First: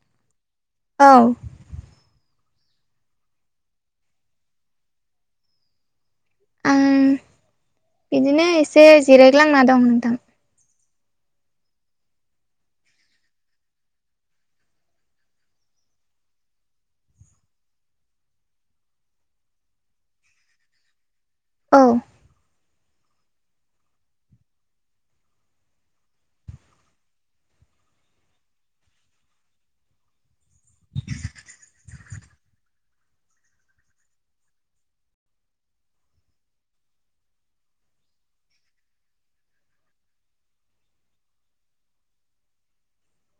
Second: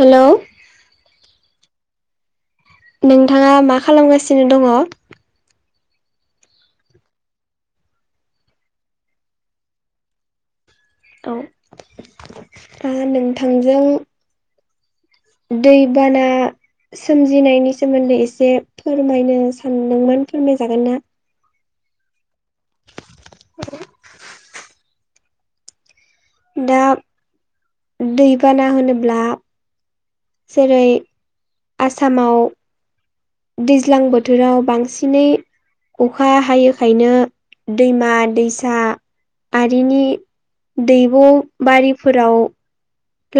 Hello औ नोंथाङा मा खालामगासिनो दङ आं बिदिनो एसे जिरायग्लांना दं नोंथां औ नोंथांजों दैबाना सोमजिनायनि सोमोन्दै एसे फोरमायनो सानदोंमोन फोरमायजागोन ना औ औ दा दैबाना होनोब्ला जेरै आसामाव दैज्लां बोथोराव बांसिनै अखा हायैखायनो दैमा दैसा आरिनि दैब' बारिफोराव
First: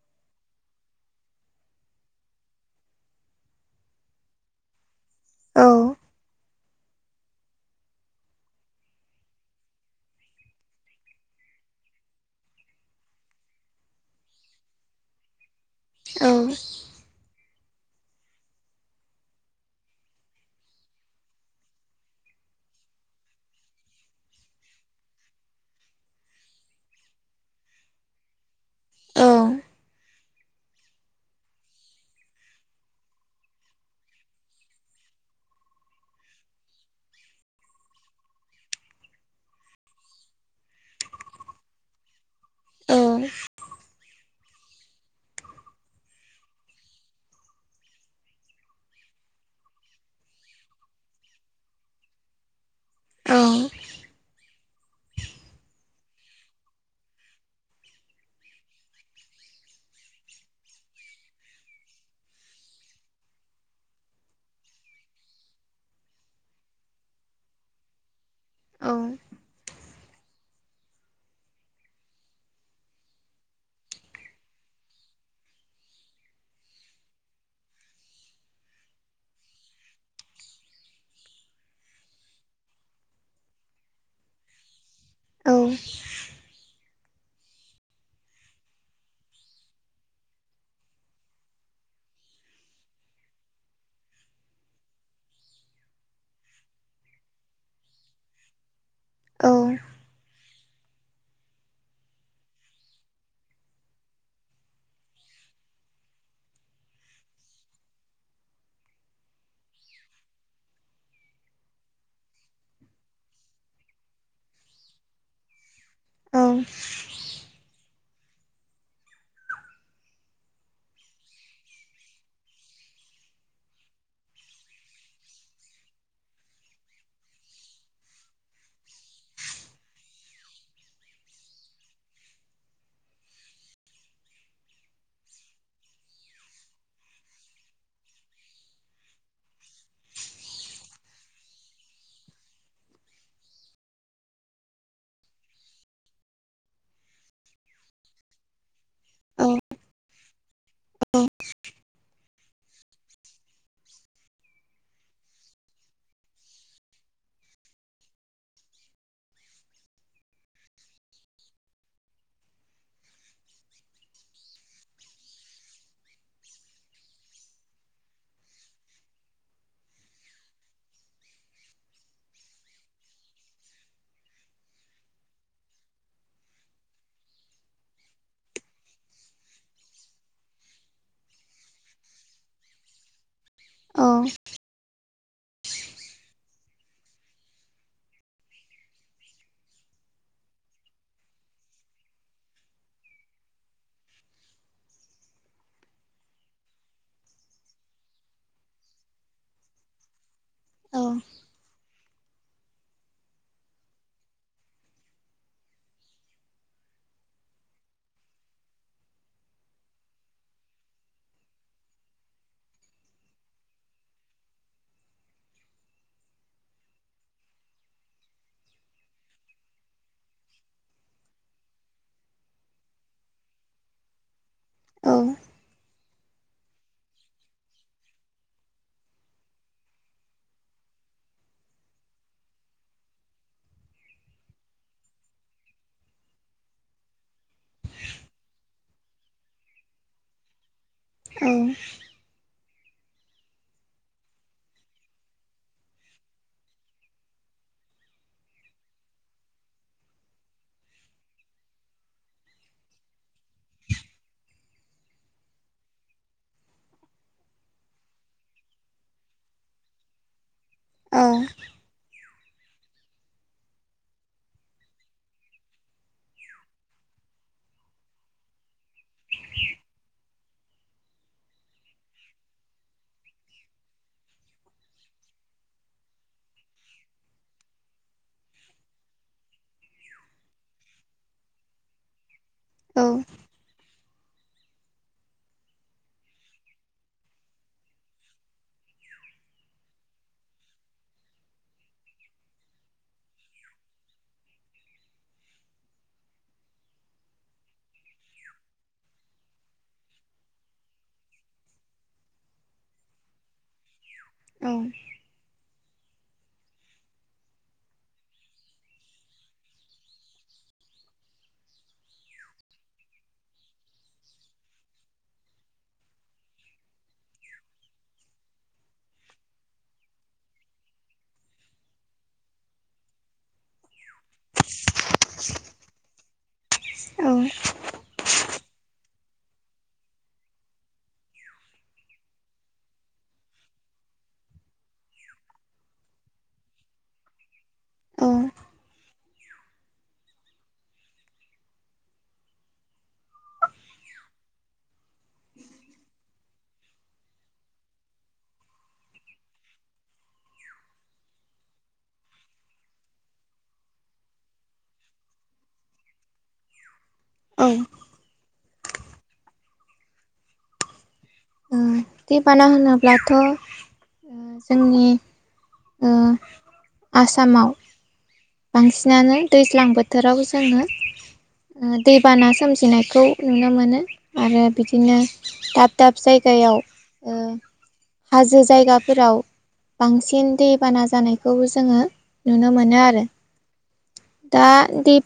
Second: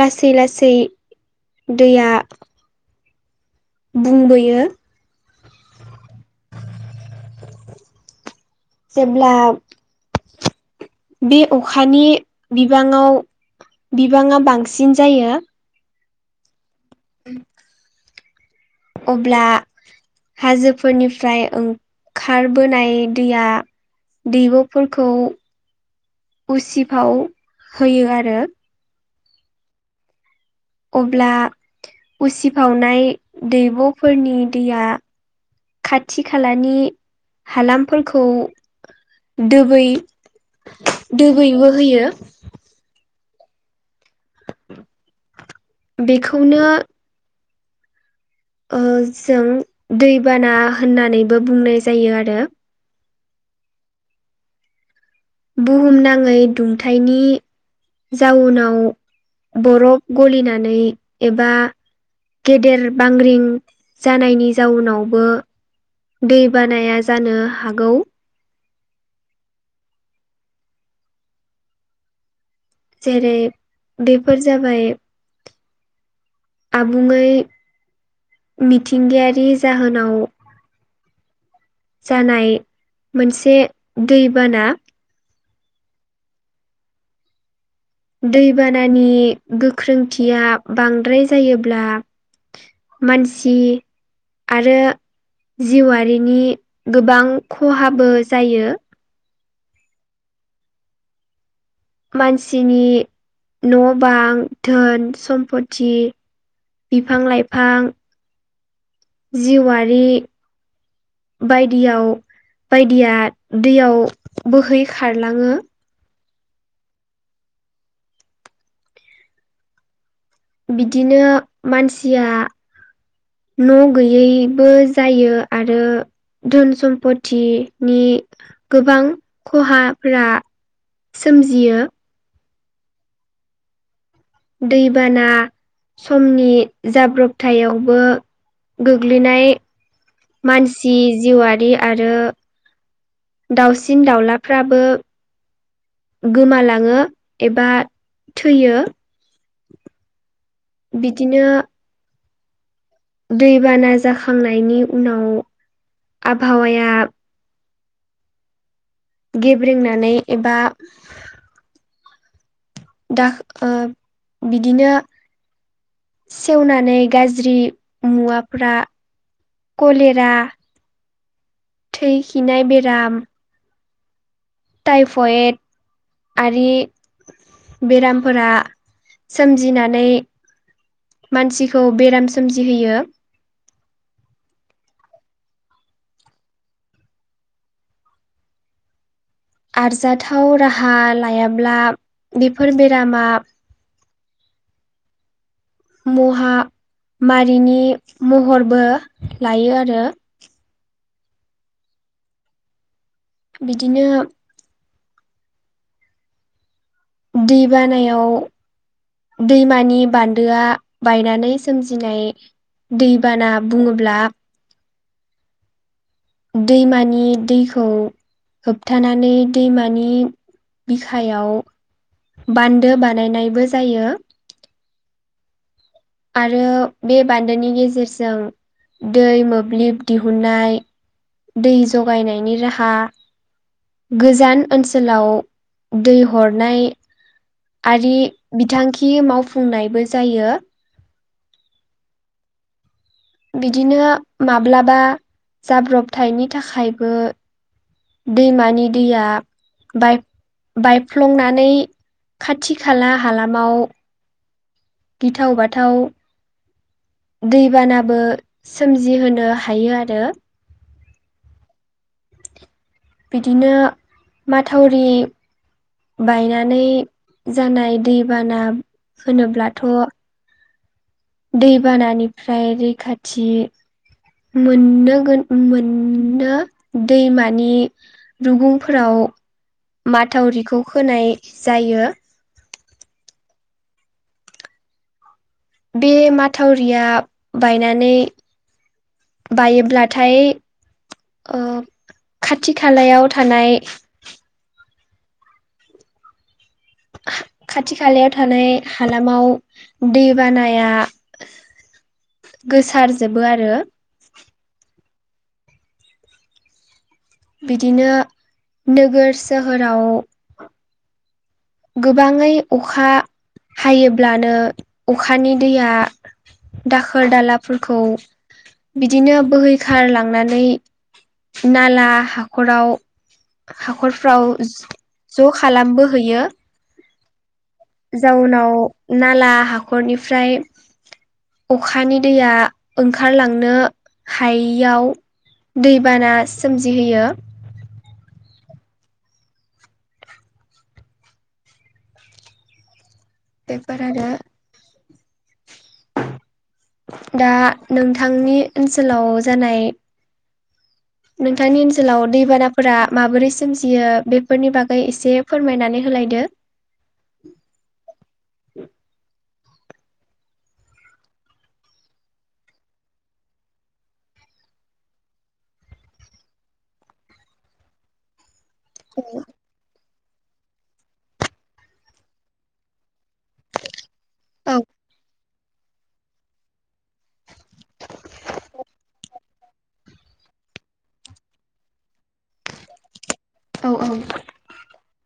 लासै लासै दैया बुंबोयो औ जबोब्ला बे अखानि बिबाङाव बिबाङा बांसिन जायो औ [unintelligible] अब्ला हाजोफोरनिफ्राय ओंखारबोनाय दैया दैब'फोरखौ उसिफाव होयो आरो औ अब्ला उसिफावनाय दैब'फोरनि दैया खाथि खालानि हालामफोरखौ दै दोबैबोो होयो द बेखौनो जों दैबाना होननानैबो बुंनाय जायो आरो औ बुहुमनााङै दुंथनि जाउनाव बरफ गलिनानै एबा गेदेर बांग्रिं जानायनि जाउनावबो दै बानाया जानो हागौ औ जेरै बेफोर जाबाय आबुङै मिथिंगायारि जाहोनाव जानाय मोनसे दैबाना औ दैबानानि गोख्रोंथिया बांद्राय जायोब्ला मानसि आरो जिउआारिनि गोबां खहाबो जायो औ मानसिनि न' बां धोन सम्पथि बिफां लाइफां जिवारि बायदियाव बायदिया दैयाव बोहै खारलाङो औ बिदिनो मानसिया न' गैयैबो जायो आरो धोन सम्पतिनि गोबां खहाफोरा सोमजियो दैबाना समनि जाब्रबथायावबो गोग्लैनाय मानसि जिउआरारि आरो दाउसिन दाउलाफ्राबो गोमालाङो एबा थैयो बिदिनो दैबाना जाखांनायनि उनाव आबहावाया गेब्रेंनानै एबा दा बिदिनो सेवनानै गाज्रि मुवाफ्रा कलेरा थै खिनाय बेराम टाइफयेड आरि बेरामफोरा सोमजिनानै मानसिखौ बेराम सोमजिहोयो औ आरजाथाव राहा लायाब्ला बेफोर बेरामा [inaudible] महा मारिनि महरबो लायो आरो औ बिदिनो दै बानायाव दैमानि बान्दोआ बायनानै सोमजिनाय दैबाना बुङोब्ला दैमानि दैखौ होबथानानै दैमानि बिखायाव बान्दो बानायनायबो जायो औ आरो बे बान्दोनि गेजेरजों दै मोब्लिब दिहुननाय दै जगायनायनि राहा गोजान ओनसोलाव दै हरनाय आरि बिथांखि मावफुंनायबो जायो औ बिदिनो माब्लाबा जाब्रबथायनि थाखायबो दैमानि दैया बाय बायफ्लंनानै खाथि खाला हालामाव गिथाव बाथाव दैबानाबो सोमजिहोनो हायो आरो औ बिदिनो माथावरि बायनानै जानाय दैबाना होनोब्लाथ' दैबानानिफ्राय रैखाथि मोननो गो मोननो दैमानि रुगुंफोराव माथावरिखौ होनोनाय जायो औ बे माथावरिया बायनानै बायोब्लाथाय ओ खाथि खालायाव थानाय [unintelligible] खाथि खालायाव थानाय हालामाव दै बानाया गोसारजोबो आरो औ बिदिनो नोगोर सोहोराव गोबाङै अखा हायोब्लानो अखानि दैया दाखोर दालाफोरखौ बिदिनो बोहैखारलांनानै नाला हाखराव हाखरफ्राव ज' खालामबोहयो औ जाउनाव नाला हाखरनिफ्राय अखानि दैया ओंखारलांनो हायियाव दैबाना सोमजिहोयो औ बेेफोरार दा नोंथांनि ओनसोलाव जानाय नोंथांनि ओनसोलाव दैबानाफोरा माबोरै सोमजियो बेफोरनि बागै एसे फोरमायनानै होलायदो औ औ दै बाना होनोब्लाथ' जोंनि आसामाव बांसिनानो दैज्लां बोथोर बोथोराव जोङो दैबाना सोमजिनायखौ नुनो मोनो आरो औ बिदिनो दाब दाब जायगायाव हाजो जायगाफोराव बांसिन दैबाना जानायखौबो जोङो नुनो मोनो आरो औ औ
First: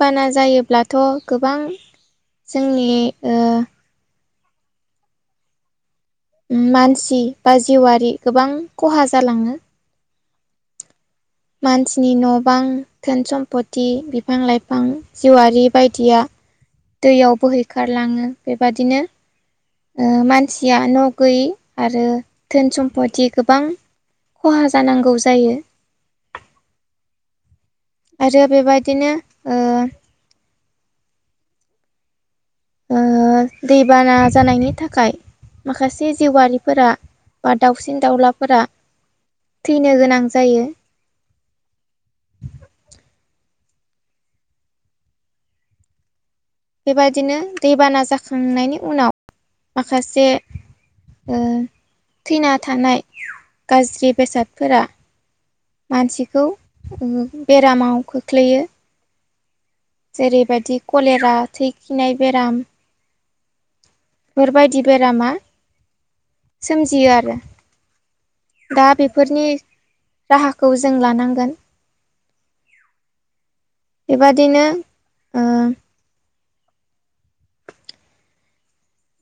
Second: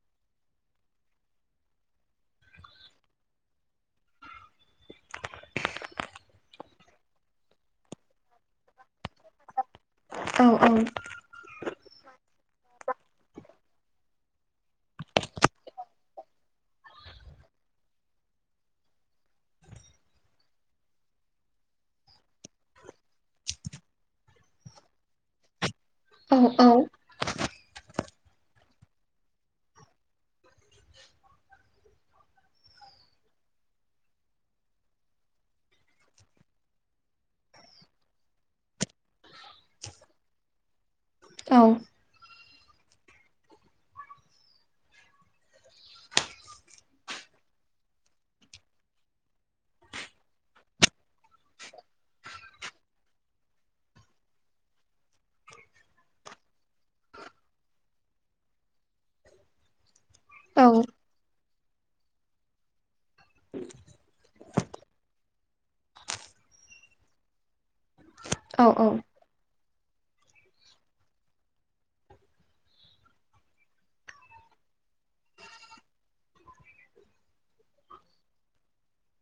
बाना जायोब्लाथ' गोबां जोंनि मानसि बा जिउआरारि गोबां खहा जालाङो औ औ गोबां धोन सम्फति बिफां लाइफां जिउआारि बायदिया दैयाव बोहैखारलाङो बेबादिनो मानसिया न' गैयै आरो धोन सम्पति गोबां खहा जानांगौ जायो औ औ आरो बेबायदिनो ओ [unintelligible] दैबाना जानायनि थाखाय माखासे जिउआारिफोरा बा दाउसिन दाउलाफोरा थैनो गोनां जायो औ बेबायादिनो दैबाना जाखांनायनि उनाव माखासे थैना थानाय गाज्रि बेसादफोरा मानसिखौ बेरामाव खोख्लैयो औ जेरैबायदि कलेरा थै खिनाय बेराम बेबायदि बेरामा सोमजियो आरो औ दा औ बेफोरनि राहाखौ जों लानांगोन। बेबादिनो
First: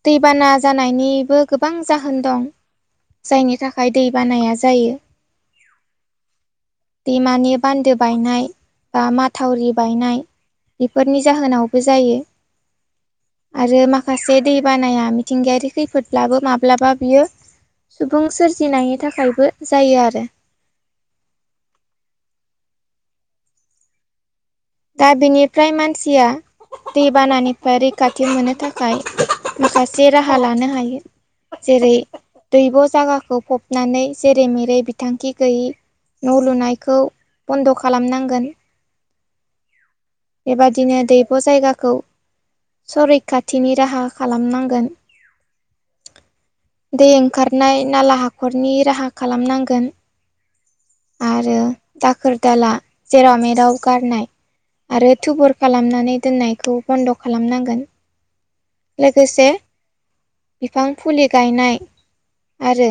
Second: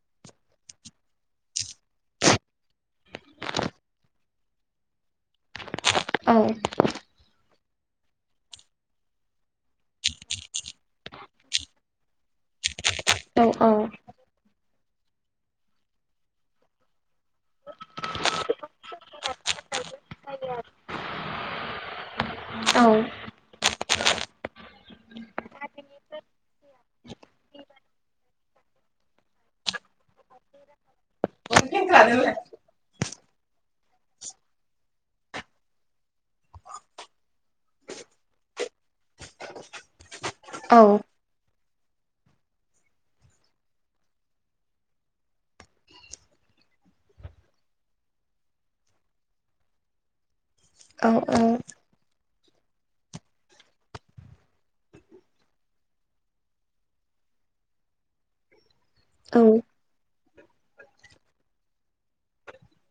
दैबाना जानायनिबो गोबां जाहोन दं जायनि थाखाय दै बानाया जायो औ बिमानि बान्दो बायनाय बा माथावरि बायनाय बेफोरनि जाहोनावबो जायो आरो माखासे दै बानाया मिथिंगायारि खैफोदब्लाबो माब्लाबा बियो सुबुं सोरजिनायनि थाखायबो जायो आरो औ दा बिनिफ्राय मानसिया दैबानानिफ्राय रैखाथि मोननो थाखाय माखासे राहा लानो हायो। जेरै दैब' जागाखौ फबनानै जेरै मेरै बिथांखि गैयि न' लुनायखौ बन्द' खालामनांगोन। बेबादिनो दैब' जायगा खौ सरैखाथिनि राहा खालामनांगोन। दै ओंखारनाय नाला हाखरनि राहा खालामनांगोन। आरो दाखोर दाला जेराव मेराव गारनाय आरो थुबुर खालामनानै दोननायखौ बन्द' खालामनांगोन। लोगोसे बिफां फुलि गायनाय आरो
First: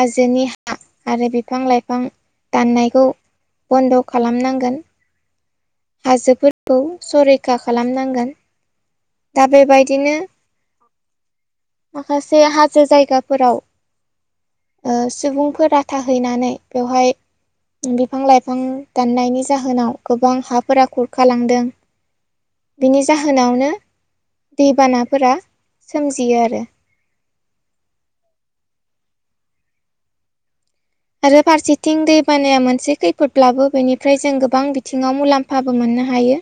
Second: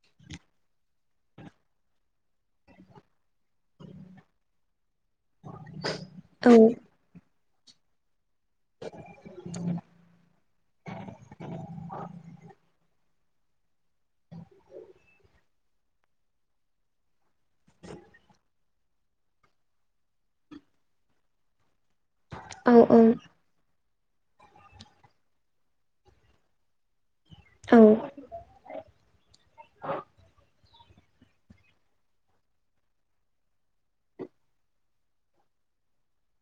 हाजोनि हा आरो बिफां लाइफां दाननायखौ बन्द' खालामनांगोन। हाजोफोरखौ सरैखा खालामनांगोन। दा बेबायदिनो माखासे हाजो जायगाफोराव सुबुंफोर राथा हैनानै बेवहाय बिफां लाइफां दाननायनि जाहोनाव गोबां हाब फोर खुरखालांदों बिनि जाहोनावनो दैबानाफोरा सोमजियो आरो आरो फारसेथिं दै बानाया मोनसे खैफोदब्लाबो बेनिफ्राय जों गोबां बिथिङाव मुलाम्फाबो मोनो। नो हायो।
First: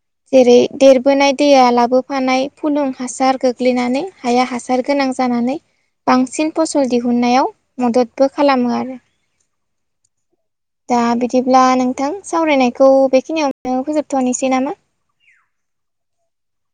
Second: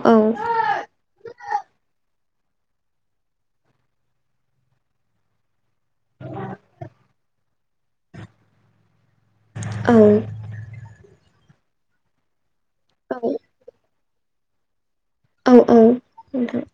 औ जेरै देरबोनाय दैया लाबोफानाय फुलुं हासार गोग्लैनानै हाया हासार गोनां जानानै बांसिन फसल दिहुननायाव मददबो खालामो आरो औ दा बिदिब्ला नोंथां सावरायनायखौ औ बेखिनियावनो फोजोबथ'नोसै नामा? औ औ नोंथां